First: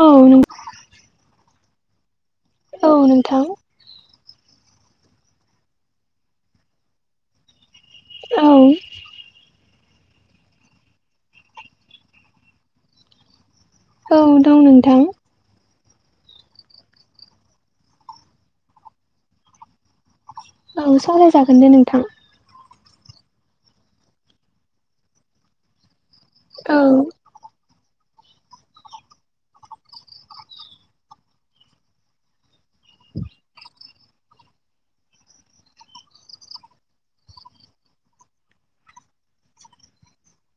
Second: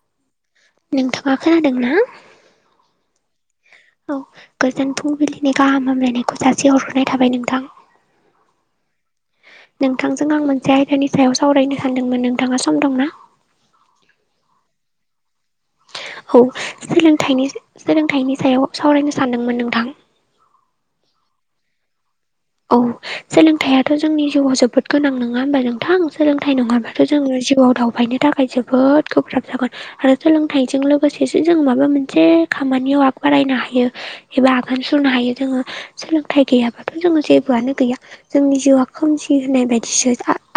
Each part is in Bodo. औ नों नोंथाङा खोनादों ना। औ नोंथां। औ गोजोन फुंबिलिनि गाहाम हामलायनायखौ जासे हरहरनाय थाबाय नोंथां। औ। नोंथांजों आं मोनसे आयदानि सायाव सावरायनो सानदोंमोन नोंथाङा सम दं ना? औ दं नोंथां। औ सोलों सोलोंथाइनि सायाव सावरायनो सानदोंमोन नोंथां। औ सावरायजागोन दे नोंथां। औ सोलोंथायाथ' जोंनि जिउआव जोबोद गोनां नङा होमबा नों गोथां सोलोंथाइ औ नङाबाथ' जोङो जिउआव दावबायनो थाखाय जोबोद गोब्राब जागोन आरो सोलोंथाइजों लोगोसेसो जों माबा मोनसे खामानियाव आग बारायनो हायो एबा आगान सुरनो हायो जोङो सोलोंथाइ गैयाब्लााथ' जोङो जेबोआनो गैया। जोंनि जिउआ खोमसि होनाय बायदिसो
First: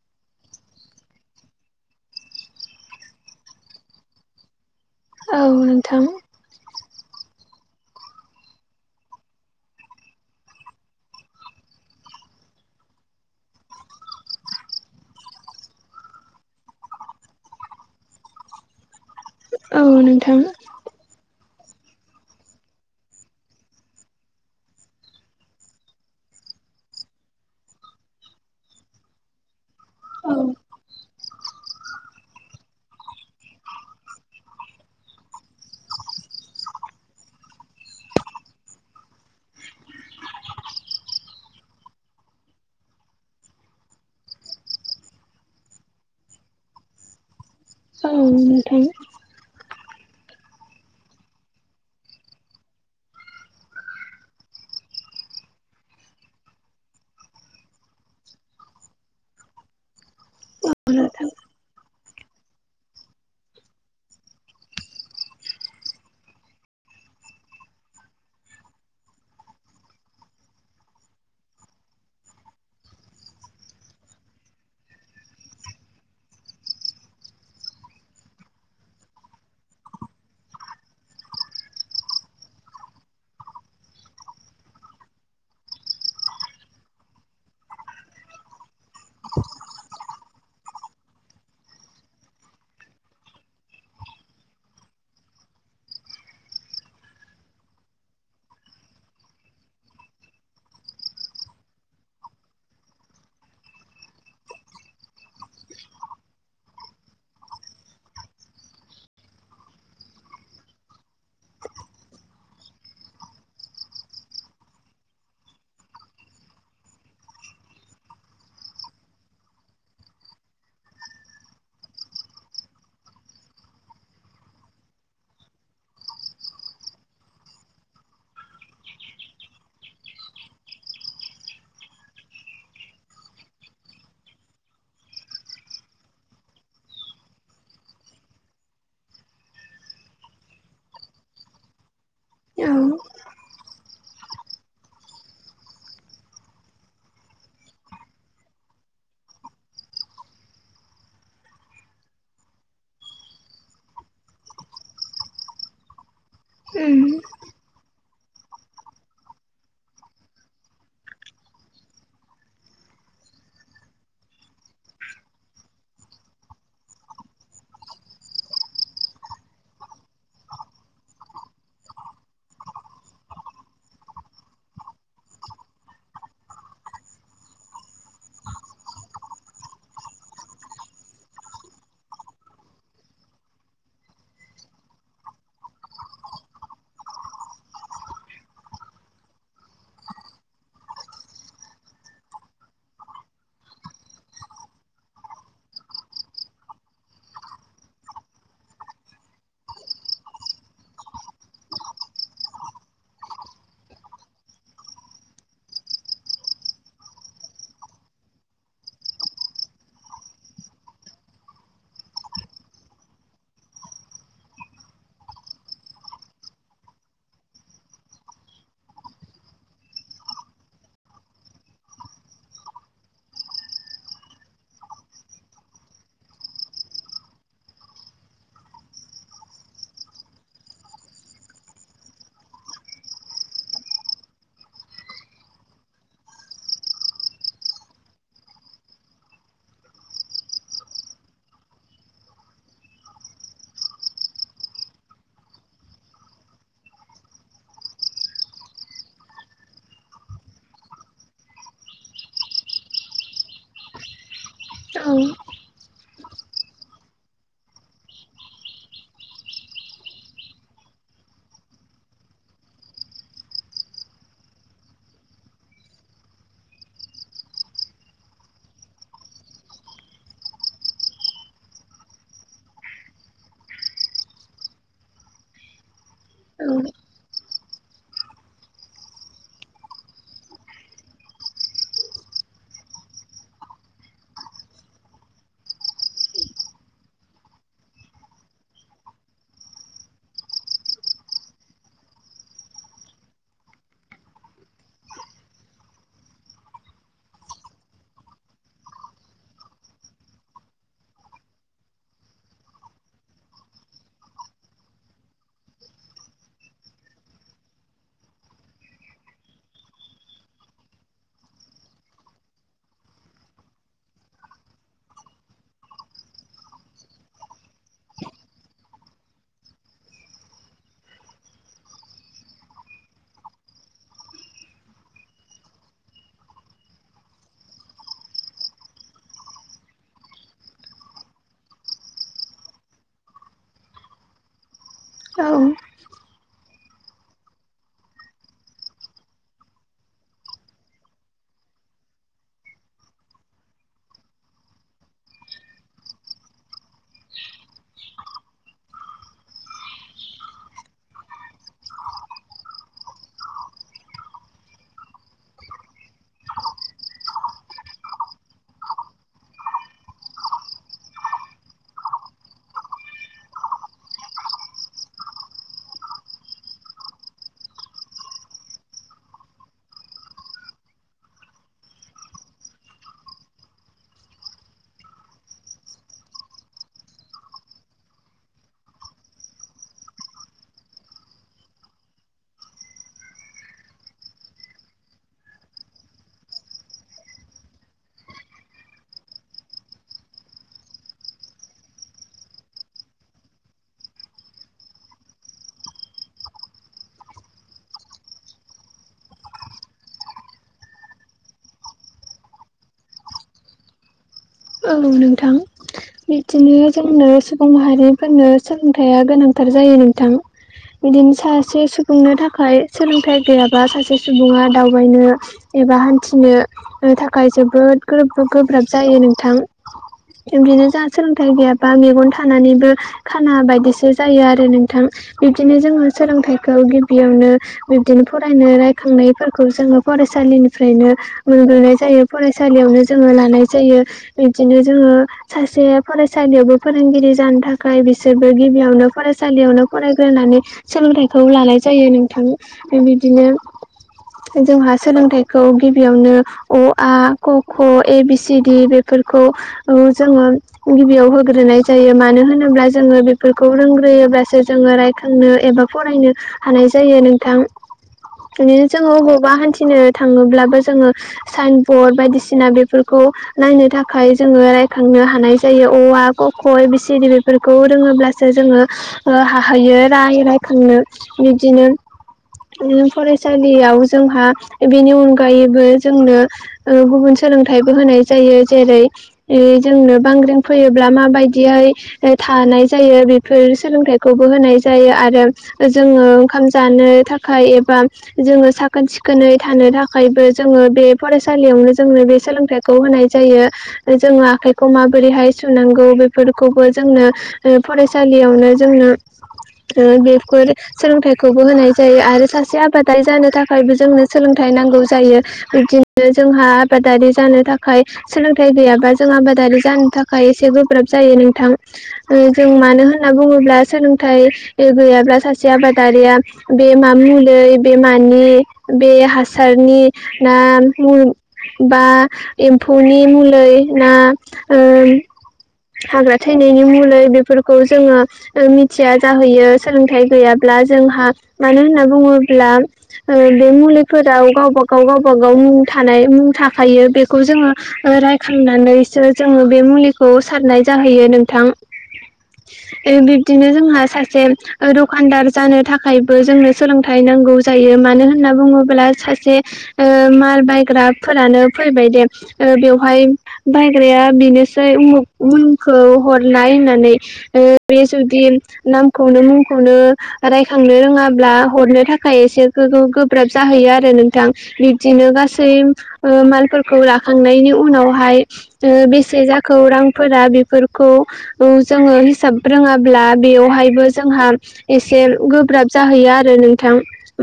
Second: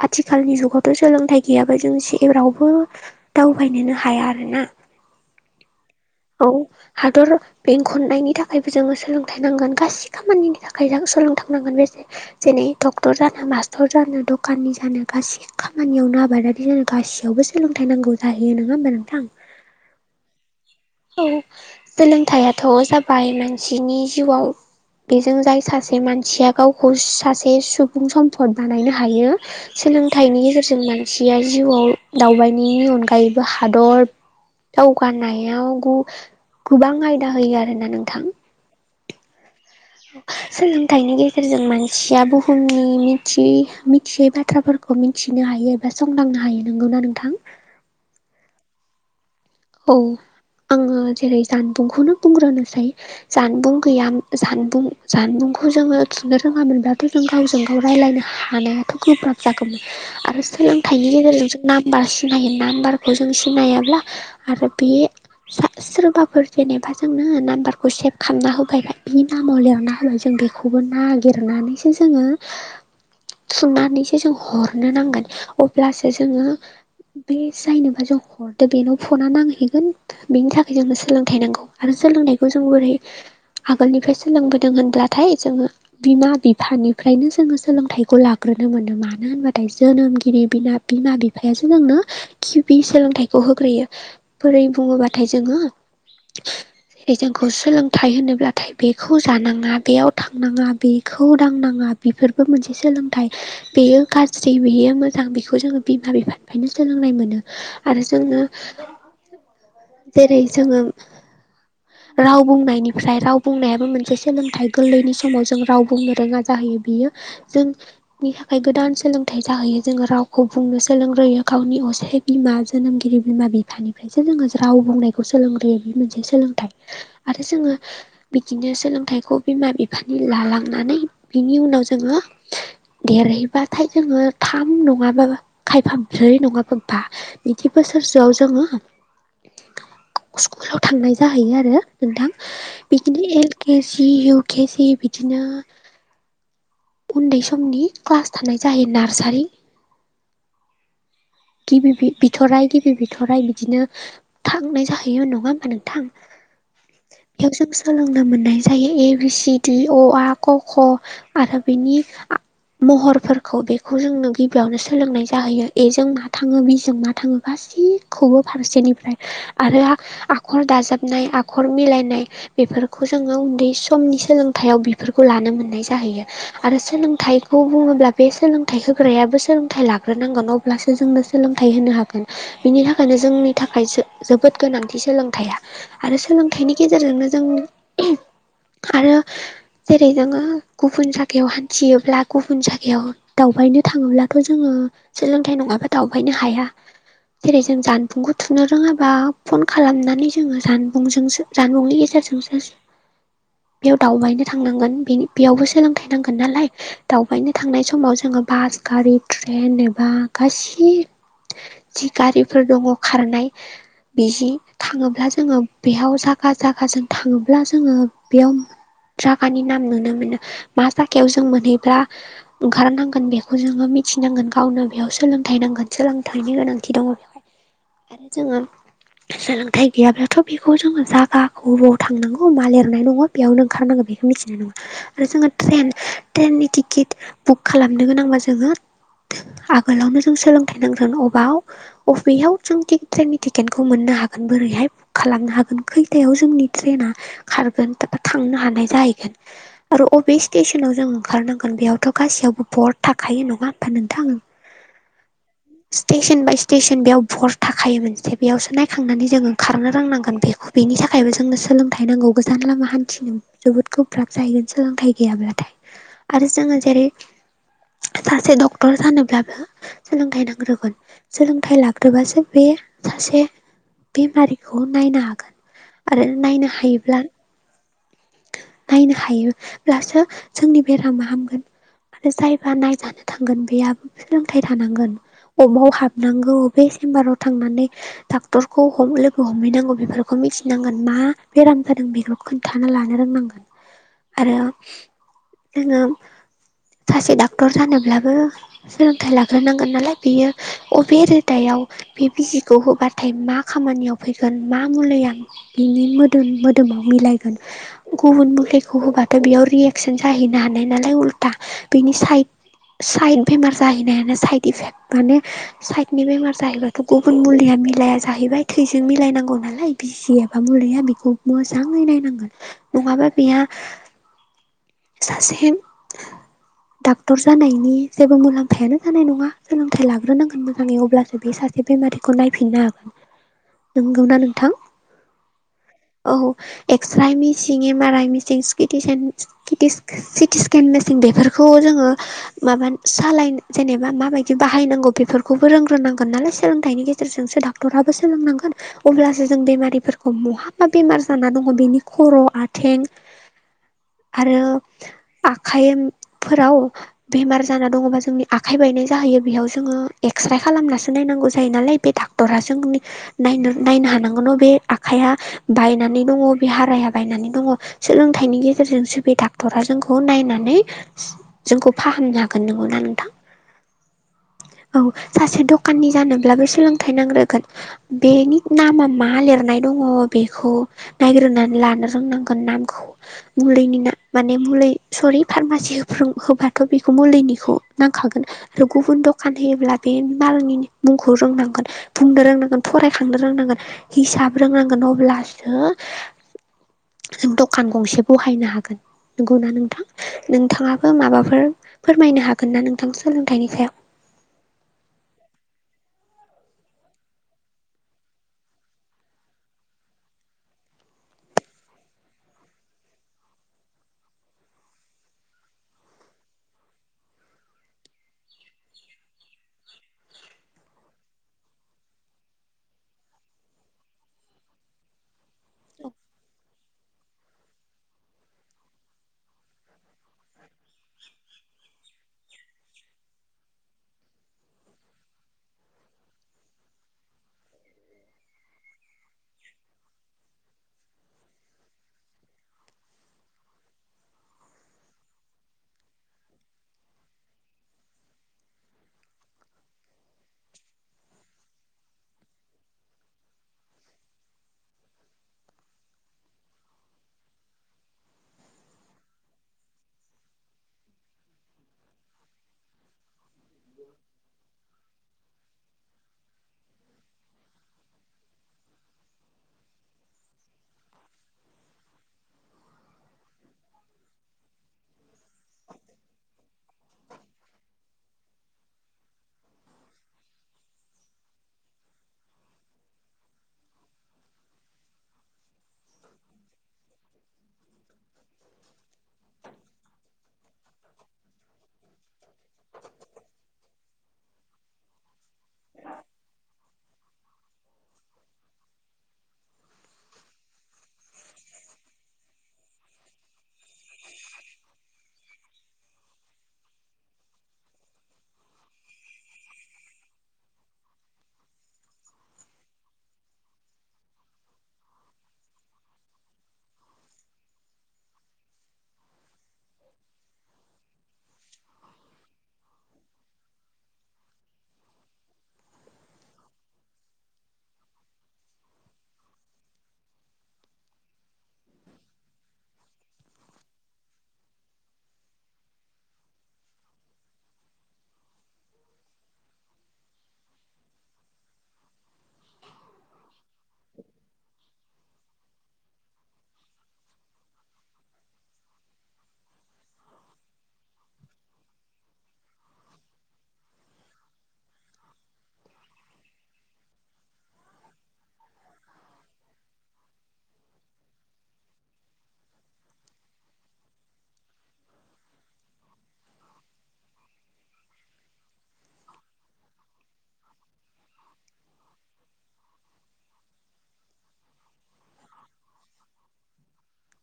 आथिखालनि जुगावथ' सोलोंथाइ गैयाबा जों जे जेरावबो दावबायनोनो हाया आरो ना। औ नोंथां। औ हादर बेंखननायनि थाखायबो जोङो सोलोंथाइ नांगोन गासिबो खामानिनि थाखाय जों सोलोंथांनांगोन बेसे जेरै डक्टर जानो मास्टर जानो दखाननि जानो गासै खामानियावनो आबादारि जानो गासैयावबो जों सोलोंथाइ नांगौ जाहैयो नङा होमबा नोंथां? औ नोंथां। औ सोलोंथायाइथ' जाबाय मानसिनि जिउआव बेजों जाय सासे मानसिया गावखौ सासे सुबुं सम्फद बानायनो हायो। औ सोलोंथाइनि गेजेरजों नो सेया जिउआव दावबायनायनि अनगायैबो हादर दावगानायाव गोबां आयदा होयो आरोना नोंथां सोलोंथाइनि गेजेरजों मानसिया बुहुमनि मिथियै बाथ्राफोरखौ खौ मिथिनो हायो एबा संदांनो हायो नोंगौना नोंथां। औ नोंथां। औ आङो जेरै जानबुंखौनो बुंग्रोनोसै। जानबुं गैयाम जानबुं जानबुंखौ जोङो थुनो रोङामोनब्ला बे जों गावजों गाव रायज्लायनो हानायाथ' गोब्राब जागौमोन। आरो औ सोलोंथाइनि नोंथां गेजेरजों जों नाम्बार सिनायो नाम्बारखौ जों सिनायाब्ला आरो बि सोरबाफोर जेनेबा जोंनो नाम्बारखौ सेभ खालामना होबाय बिनि नामाव लेरना होबाय जों बेखौ बे खौबो नागिरनानैसो जोङो सुनानैसो जों हरनो नांगोन अब्लासो जोङो बे जायनोबा जों हरदो बेनो फना नांहैगोन बेनि थाखाय जोंनो सोलोंथाइ नांगौ आरो सोलोंथाइखौ जों बोरै आगोलनिफ्राय सोलोंबोदों होनब्लाथाय जोङो बिमा बिफानिफ्रायनो जोङो सोलोंथाइखौ लाग्रोनो मोनो मानो होनबाथाय जोनोमगिरि बिमा बिमा बिफायासो जोंनो गिबि सोलोंथाइखौ होग्रोयो। बोरै बुङोबाथाय जोङो हे जोंखौ सोलोंथाइ होनोब्लाथाय बेखौ जानाङा बेयाव थांनाङा बेखौ दांनाङा बिफोरबो मोनसे सोलोंथाइ बेयो गाज्रि बेयो मोजां बेखौ जोङो बिमा बिफानिफायनो सोलोंनाय मोनो आरो जोङो [unintelligible] जेरै जोङो राव बुंनायनिफ्राय राव बुंनायाबो मोनसे सोलोंथाइ गोल्लैनि समाव जों राव बुंनो रोङा जाहैयो बियो जों नि थाखाय गोदान सोलोंथाइ जाहैयो जोङो रावखौ बुंनो सोलोंग्रोयो गावनि असे बिमा जोनोमगिरि बिमा बिफानिफ्रायसो जोङो राव बुंनायखौ सोलोंग्रोयो बे मोनसे सोलोंथाइ आरो जोङो बिदिनो सोलोंथाइखौ बिमा बिफानि लालांनानै बिनि उनाव जोङो देरहैबाथाय जोङो थाम नङाबाबो खायफा ब्रै नङाबा बा बिदि बोसोरसोआव जोङो स्कुलाव थांनाय जाहैयो आरो नोंथां औ बिदिनो L K G U K G बिदिनो उन्दै समनि क्लास थानाय जायो नार्सारि गिबि बिबिथराइ गि बि बिथ'राइ बिदिनो थांनाय जाहैयो नङा होमबा नोंथां उम बेयाव जों सोलोंनो मोननाय जायो ए बि सि डि अ आ क ख आरो बिनि आ महरफोरखौ बेखौ जोंनो गिबियावनो सोलोंनाय जाहैयो एजों मा थाङो बिजों मा थाङो गासिखौबो फारसेनिफ्राय आरो आखर दाजाबनाय आखर मिलायनाय बेफोरखौ जोङो उन्दै समनि सोलोंथायाव बिफोरखौ लानो मोननाय जाहैयो। आरो सोलोंथाइखौ बुङोब्ला बे सोलोंथाइ होग्रायाबो सोलोंथाइ लाग्रोनांगोन अब ब्लासो जोंनो सोलोंथाइ होनो हागोन बिनि थाखायनो जोंनि थाखाय जोजोबोद गोनांथि सोलोंथाया आरो सोलोंथाइनि गेजेरजोंनो जों [unintelligible] आरो जेरै जोङो गुबुन जगायाव हान्थियोब्ला गुबुन जायगायाव दावबायनो थाङोब्लाथ' जोङो सोलोंथाइ नङाबा दावबायनो हाया। जेरै जों जानबुंखौ थुनो रोङाबा फन खालामनानै जोङो जानबुंजोंसो जानबुंनि गेजेरजोंसो बेयाव दावबायनो थांनांगोन बेनि बेयावबो सोलोंथाइ नांगोन नालाय दावबायनो थांनाय समाव जोङो बास गारि ट्रेन एबा गासि जि गारिफोर दङ खारनाय बिजि थाङोब्ला जोङो बेयाव जाखा जाखाजों थाङोब्ला जोङो बियाव जागानि नाम नुनो मोनो मा जागायाव जों मोनहैब्ला ओंखारनांगोन बेखौ जोङो मिथिनांगोन गावनो बेयाव सोलोंथाइ नांगोन सोलोंथाइनि गोनां थि दङ आरो जोङो सोलोंथाइ गैयाब्लाथ' बिखौ जोङो जागाखौ ब थांनांगौ मा लेरनाय दङ बेयावनो ओंखारनांगो बेखौ मिथिनाय नङा आरो जोङो ट्रेन ट्रेननि टिकिट बुक खालामनो गोनांबा जोङो आगोलावनो जों सोलोंथाइ नांगोन अबाव अबेयाव जों टि ट्रेननि टिकेटखौ मोननो हागोन बोरैहाय खालामनो हागोन खैथायाव जोंनि ट्रेना खारगोन थांनो हानाय जायैगोन आरो अबे स्टेसनाव जों ओंखारनांगोन बेयावथ' गासैयावबो बर्ड थाखायो नङा होमबा नोंथां औ स्टेसन बाय स्टेसन बेयाव भर थाखायो मोनसे बेयावसो नायखांनानै जों ओंखारनो रोंनांगोन बेखौ बेनि थाखायबो जोंनो सोलोंथाइ नांगौ गोजान लामा हान्थिनो जोबोद गोब्राब जाहैगोन सोलोंथाइ गैयाब्लाथाय आरो जोङो जेरै सासे डक्टर जानोब्लाबो सोलोंथाइ नां [unintelligible] सोलोंथाइ लाग्रोबासो बे सासे बेमारिखौ नायनो हागोन आरो नायनो हायोब्ला नायनो हायोब्लासो जोंनि बेरामा हामगोन आरो जायबा नायजानो थांगोन बेयाबो सोलोंथाइ थानांगोन अबाव हाबनांगौ बेे सेेम्बाराव थांनानै डाक्टरखौ हम लोगो हमहैनांगौ बेफोरखौ मिथिनांगोन मा बेराम जादों बेखौ खोन्थाना लानो रोंनांगोन आरो जोङो सासे डाक्टर जानोब्लाबो सोलोंथाइ लाग्रोनांगोन नालाय बियो अबे रोदायाव बे बिजिखौ होबाथाय मा खामानियाव फैगोन मा मुलैया बिनि मोदोम मोदोमाव मिलायगोन गुबुन मुलिखौ होबाथ' बेयाव रियेकसन जाहैनो हानाय नालाय उल्था बेनि साइद साइद बेमार जाहैनायानो साइद इफेक्ट माने साइडनि बेमार जाहैबाथ' गुबुन मुलिया मिलाया जाहैबाय थैजों मिलायनांगौ नालाय बिजि एबा मुलिया बेखौ मोजाङै नायनांगोन नङाबा बेहा सासे डाक्टर जानायनि जेबो मुलाम्फायानो जानाय नङा। सोलोंथाइ लाग्रोनांगोन मोजाङै अब्लासो बे सासे बेमारिखौ नायफिननो हागोन नोंगौना नोंथां औ औ एक्सराइ मिचिं एम आर आइ मिचिं चि टि सेन चिटि चिटिक्स सिटिस्केन मेचिन बेफोरखौ जोङो माबा सालाय जेनेबा माबाय दि बाहायनांगौ बेफोरखौबो रोंग्रोनांगोन नालाय सोलोंथाइनि गेजेरजोंसो डाक्टराबो सोलोंनांगोन। अब्लासो जों बेमारिफोरखौ महाबा बेमार जानानै दङ' बेनि खर' आथें आरो आखाइमफोराव बेमार जाना दङबा जोंनि आखाइ बायनाय जाहैयो बेयाव जोङो एक्सराइ खालामनासो नायनांगौ जायो नालाय बे डाक्टरा जोंनि नायनो नायनो हानांगोन अबे आखाइया बायनानै दङ बे हाराया बायनानै दङ सोलोंथाइनि गेजेरजों बि डाक्टरा जोंखौ नायनानै जोंखौ फाहामनो हागोन नंगौना नोंथां औ सासे दकानि जानोब्लाबो सोलोंथाइ नांग्रोगोन बेनि नामा मा लिरनाय दङ बेखौ नायग्रोनानै लानो रोंनांगोन नामखौ मुलिनि ना माने मुलै सरि फार्मासि होबाथ' बेखौ मुलिनिखौ नांखागोन आरो गुबुन दखान होयोब्ला बे मालनि मुंखौ रोंनांगोन बुंनो रोंनांगोन फरायखांनो रोंनांगोन हिसाब रोंनांगोन अब्लासो जों दखान गंसे बहायनो हागोन। नंगौना नोंथां? नोंथाङाबो माबाफोर फोरमायनो हागोन ना नोंथां सोलोंथाइनि सायाव? औ नोंथां। बिदिनो जोंनो सुबुं माहारिफोरनो सोलोंथाइया गोनांथार जायो नोंथां। बिदिनो सासे सुबुंनो थाखाय सोलोंथाइ गैयाबा सासे सुबुङा दावबायनो एबा हान्थिनो ओ थाखाय जोबोद गोब्रो गोब्राब जायो नोंथां। बिदिनो जोंहा सोलोंथाइ गैयाबा मेगन थानानैबो खाना बायदिसो जायो आरो नोंथां बिब्दिनो जोङो सोलोंथाइखौ गिबियावनो बिब्दिनो फरायनो रायखांनायफोरखौ जोङो फरायसालिनिफ्रायनो मोनग्रोनाय जायो फरायसालियावनो जोङो लानाय जायो बिदिनो जोङो सासे फरायसालियावबो फोरोंगिरि जानो थाखाय बिसोरबो गिबियावनो फरायसालियावनो फरायग्रोनानै सोलोंथाइखौ लानाय जायो नोंथां बिदिनो जोंहा सोलोंथाइखौ गिबियावनो अ आ क ख ए बि सिडि बे फोरखौ औ जोङो गिबियाव होग्रोनाय जायो मानो होनोब्ला जोङो बेफोरखौ रोंग्रोयोब्लासो जोङो रायखांनो एबा फरायनो हानाय जायो नोंथां। बिदिनो जोङो हबावबा हान्थिनो थाङोब्लाबो जोङो साइन बर्ड बायदिसिना बेफोरखौ नायनो थाखाय जोङो रायखांनो हानाय जायो अ आ क ख ए बि सि दि बेफोरखौ रोङोब्लासो जोङो हाहैयो राय रायखांनो बिदिनो फरायसालियाव जोंहा बेनि अनगायैबो जोंनो ओ गुबुन सोलोंथाइबो होनाय जायो जेरै [unintelligible] जोंनो बांग्रिं फैयोब्ला माबायदिहाय थानाय जायो बेफोर सोलोंथाइखौबो होनाय जायो आरो जोङो ओंखाम जानो थाखाय एबा जोङो साखोन सिखोनै थानो थाखायबो जोङो बे फरायसालियावनो जोंनो बे सोलोंथाइखौ होनाय। जायो जोङो आखाइखौ माबोरैहाय सुनांगौ बेफोरखौबो जोंनो ओ फरायसालियावनो जोंनो ओ बेफोर सोलोंथाइखौबो होनाय जायो आरो सासे आबादारि जानो थाखायबो जोंनो सोलोंथाइ नांगौ जायो बिदिनो जोंहा आबादारि जानो थाखाय सोलोंथाइ गैयाबा जों आबादारि जानो थाखाय एसे गोब्राब जायो नोंथां। ओ जों मानो होनना बुङोब्ला सोलोंथाइ गैयाब्ला सासे आबादारिया बे मा मुलै बे मानि बे हासारनि ना [unintelligible] फ'नि मुलै ना ओ हाग्रा थैनायनि मुलै बेफोरखौ जोङो ओ मिथिया जाहैयो सोलोंथाइ गैयाब्ला जोंहा मानो होनना बुङोब्ला ओ बे मुलिफोराव गावबा गाव गावबागाव मुं थानाय मुं थाखायो बेखौ जोङो ओ रायखांनानैसो जोङो बे मुलिखौ सारनाय जाहैयो नोंथां। ओ बिब्दिनो जोंहा सासे दखानदार जानो थाखायबो जोंनो सोलोंथाइ नांगौ जायो मानो होनना बुङोब्ला सासे ओ माल बायग्राफोरानो फैबाय दे ओ बेवहाय बायग्राया बेनोसै उमुख उलखौ हरलाय होननानै ओ बे जुदि नामखौनो मुंखौनो रायखांनो रोङाब्ला हरनो थाखाय एसे गो-गोब्राब जाहैयो आरो नोंथां। बिब्दिनो गासै ओ मालफोरखौ लाखांनायनि उनावहाय ओ बेसे जाखो रांफोरा बेफोरखौ औ जोङो हिसाब रोङाब्ला बेयावहायबो जोंहा एसे गोब्राब जाहैयो आरो नोंथां।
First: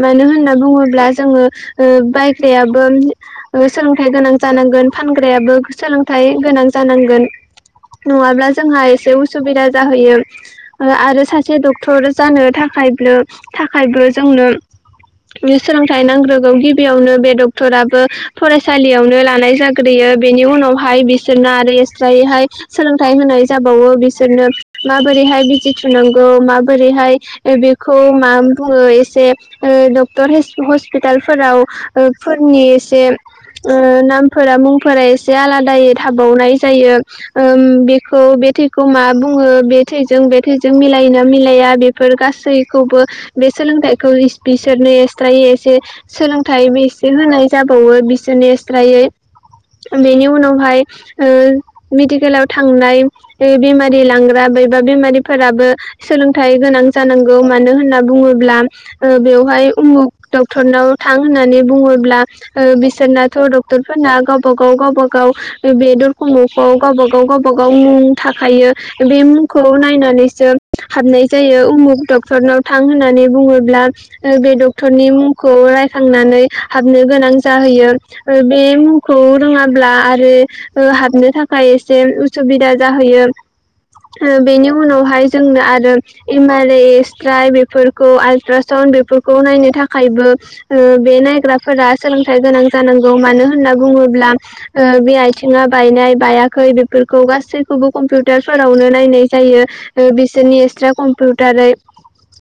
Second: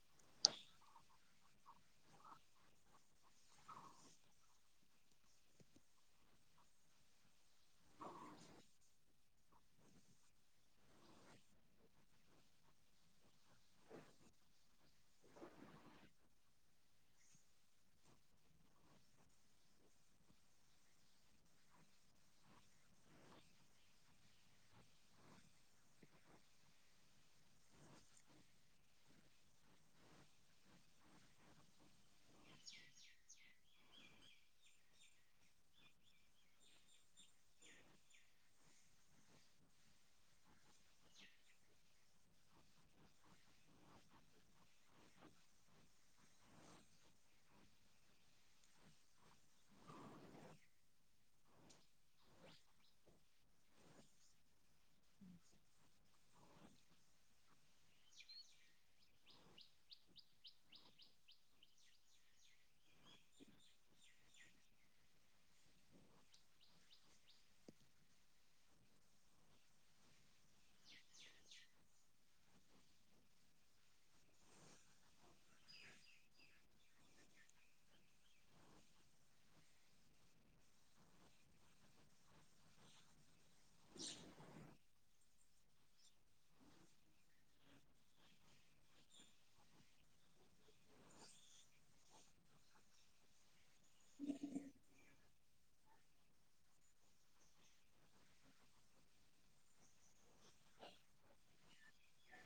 मानो होनना बुङोब्ला जोङो ओ बायग्रायाबो ओ सोलोंथाइ गोनां जानांगोन फानग्रायाबो सोलोंथाइ गोनां जानांगोन। नङाब्ला जोंहा एसे उसुबिदा जाहैयो। आरो आरो सासे डक्टर जानो थाखाय थाखायबो जोंनो सोलोंथाइ नांग्रोगौ गिबियावनो बे डक्टराबो फरायसालियावनो हानाय जाग्रोयो बेनि उनावहाय बिसोरना आरो एस्रायैहाय सोलोंथाइ होनाय जाबावो बिसोरनो माबोरैहाय बिजि थुनांगौ माबोरैहाय ओ बेखौ मा बुङो एसे ओ डक्टर [unintelligible] हस्पिटालफोराव ओ फोरनि एसे ओ नाम फोरा मुंफोरा एसे आलादायै थाबावनाय जायो। ओम बेखौ बे थैखौ मा बुङो बे थैजों बे थैजों मिलायोना मिलाया बे फोर गासैखौबो बे सोलोंथाइखौ बिसोरनो ए सट्रायै एसे सोलोंथाइ बेसे होनाय जाबावो बिसोरनि स्रायै बेनि उनावहाय ओ मेडिकेलाव थांनाय बेमारि लांग्रा बैबा बेमारिफोराबो सोलोंथाइ गोनां जानांगौ मानो होनना बुङोब्ला बेवहाय उमुक डक्टरनाव थां होननानै बुङोब्ला बिसोरनाथ' डक्टर ना गावबा गाव बेदरखम'खौ गावबा गाव गावबागाव मुं थाखायो बे मुंखौ नायनानैसो हाबनाय जायो उमुक डक्टरनाव थां होननानै बुङोब्ला बे डक्टरनि मुंखौ रायखांनानै हाबनो गोनां जाहैयो बे मुंखौ रोङाब्ला आरो हाबनो थाखाय एसे उसुबिदा जाहैयो बेनि उनावहाय जोंनो आरो एम आर एसट्राइ बेफोरखौ आलट्राासउन्ड बेफोरखौ नायनो थाखायबो बे नायग्राफोरा सोलोंथाइ गोनां जानांगौ मानो होनना बुङोब्ला बे आथिङा बायनाय बायाखै बेफोरखौ गासैखौबो कम्पिउटारफोरावनो नायनाय जायो बिसोरनि एक्सट्रा कम्पिउटारै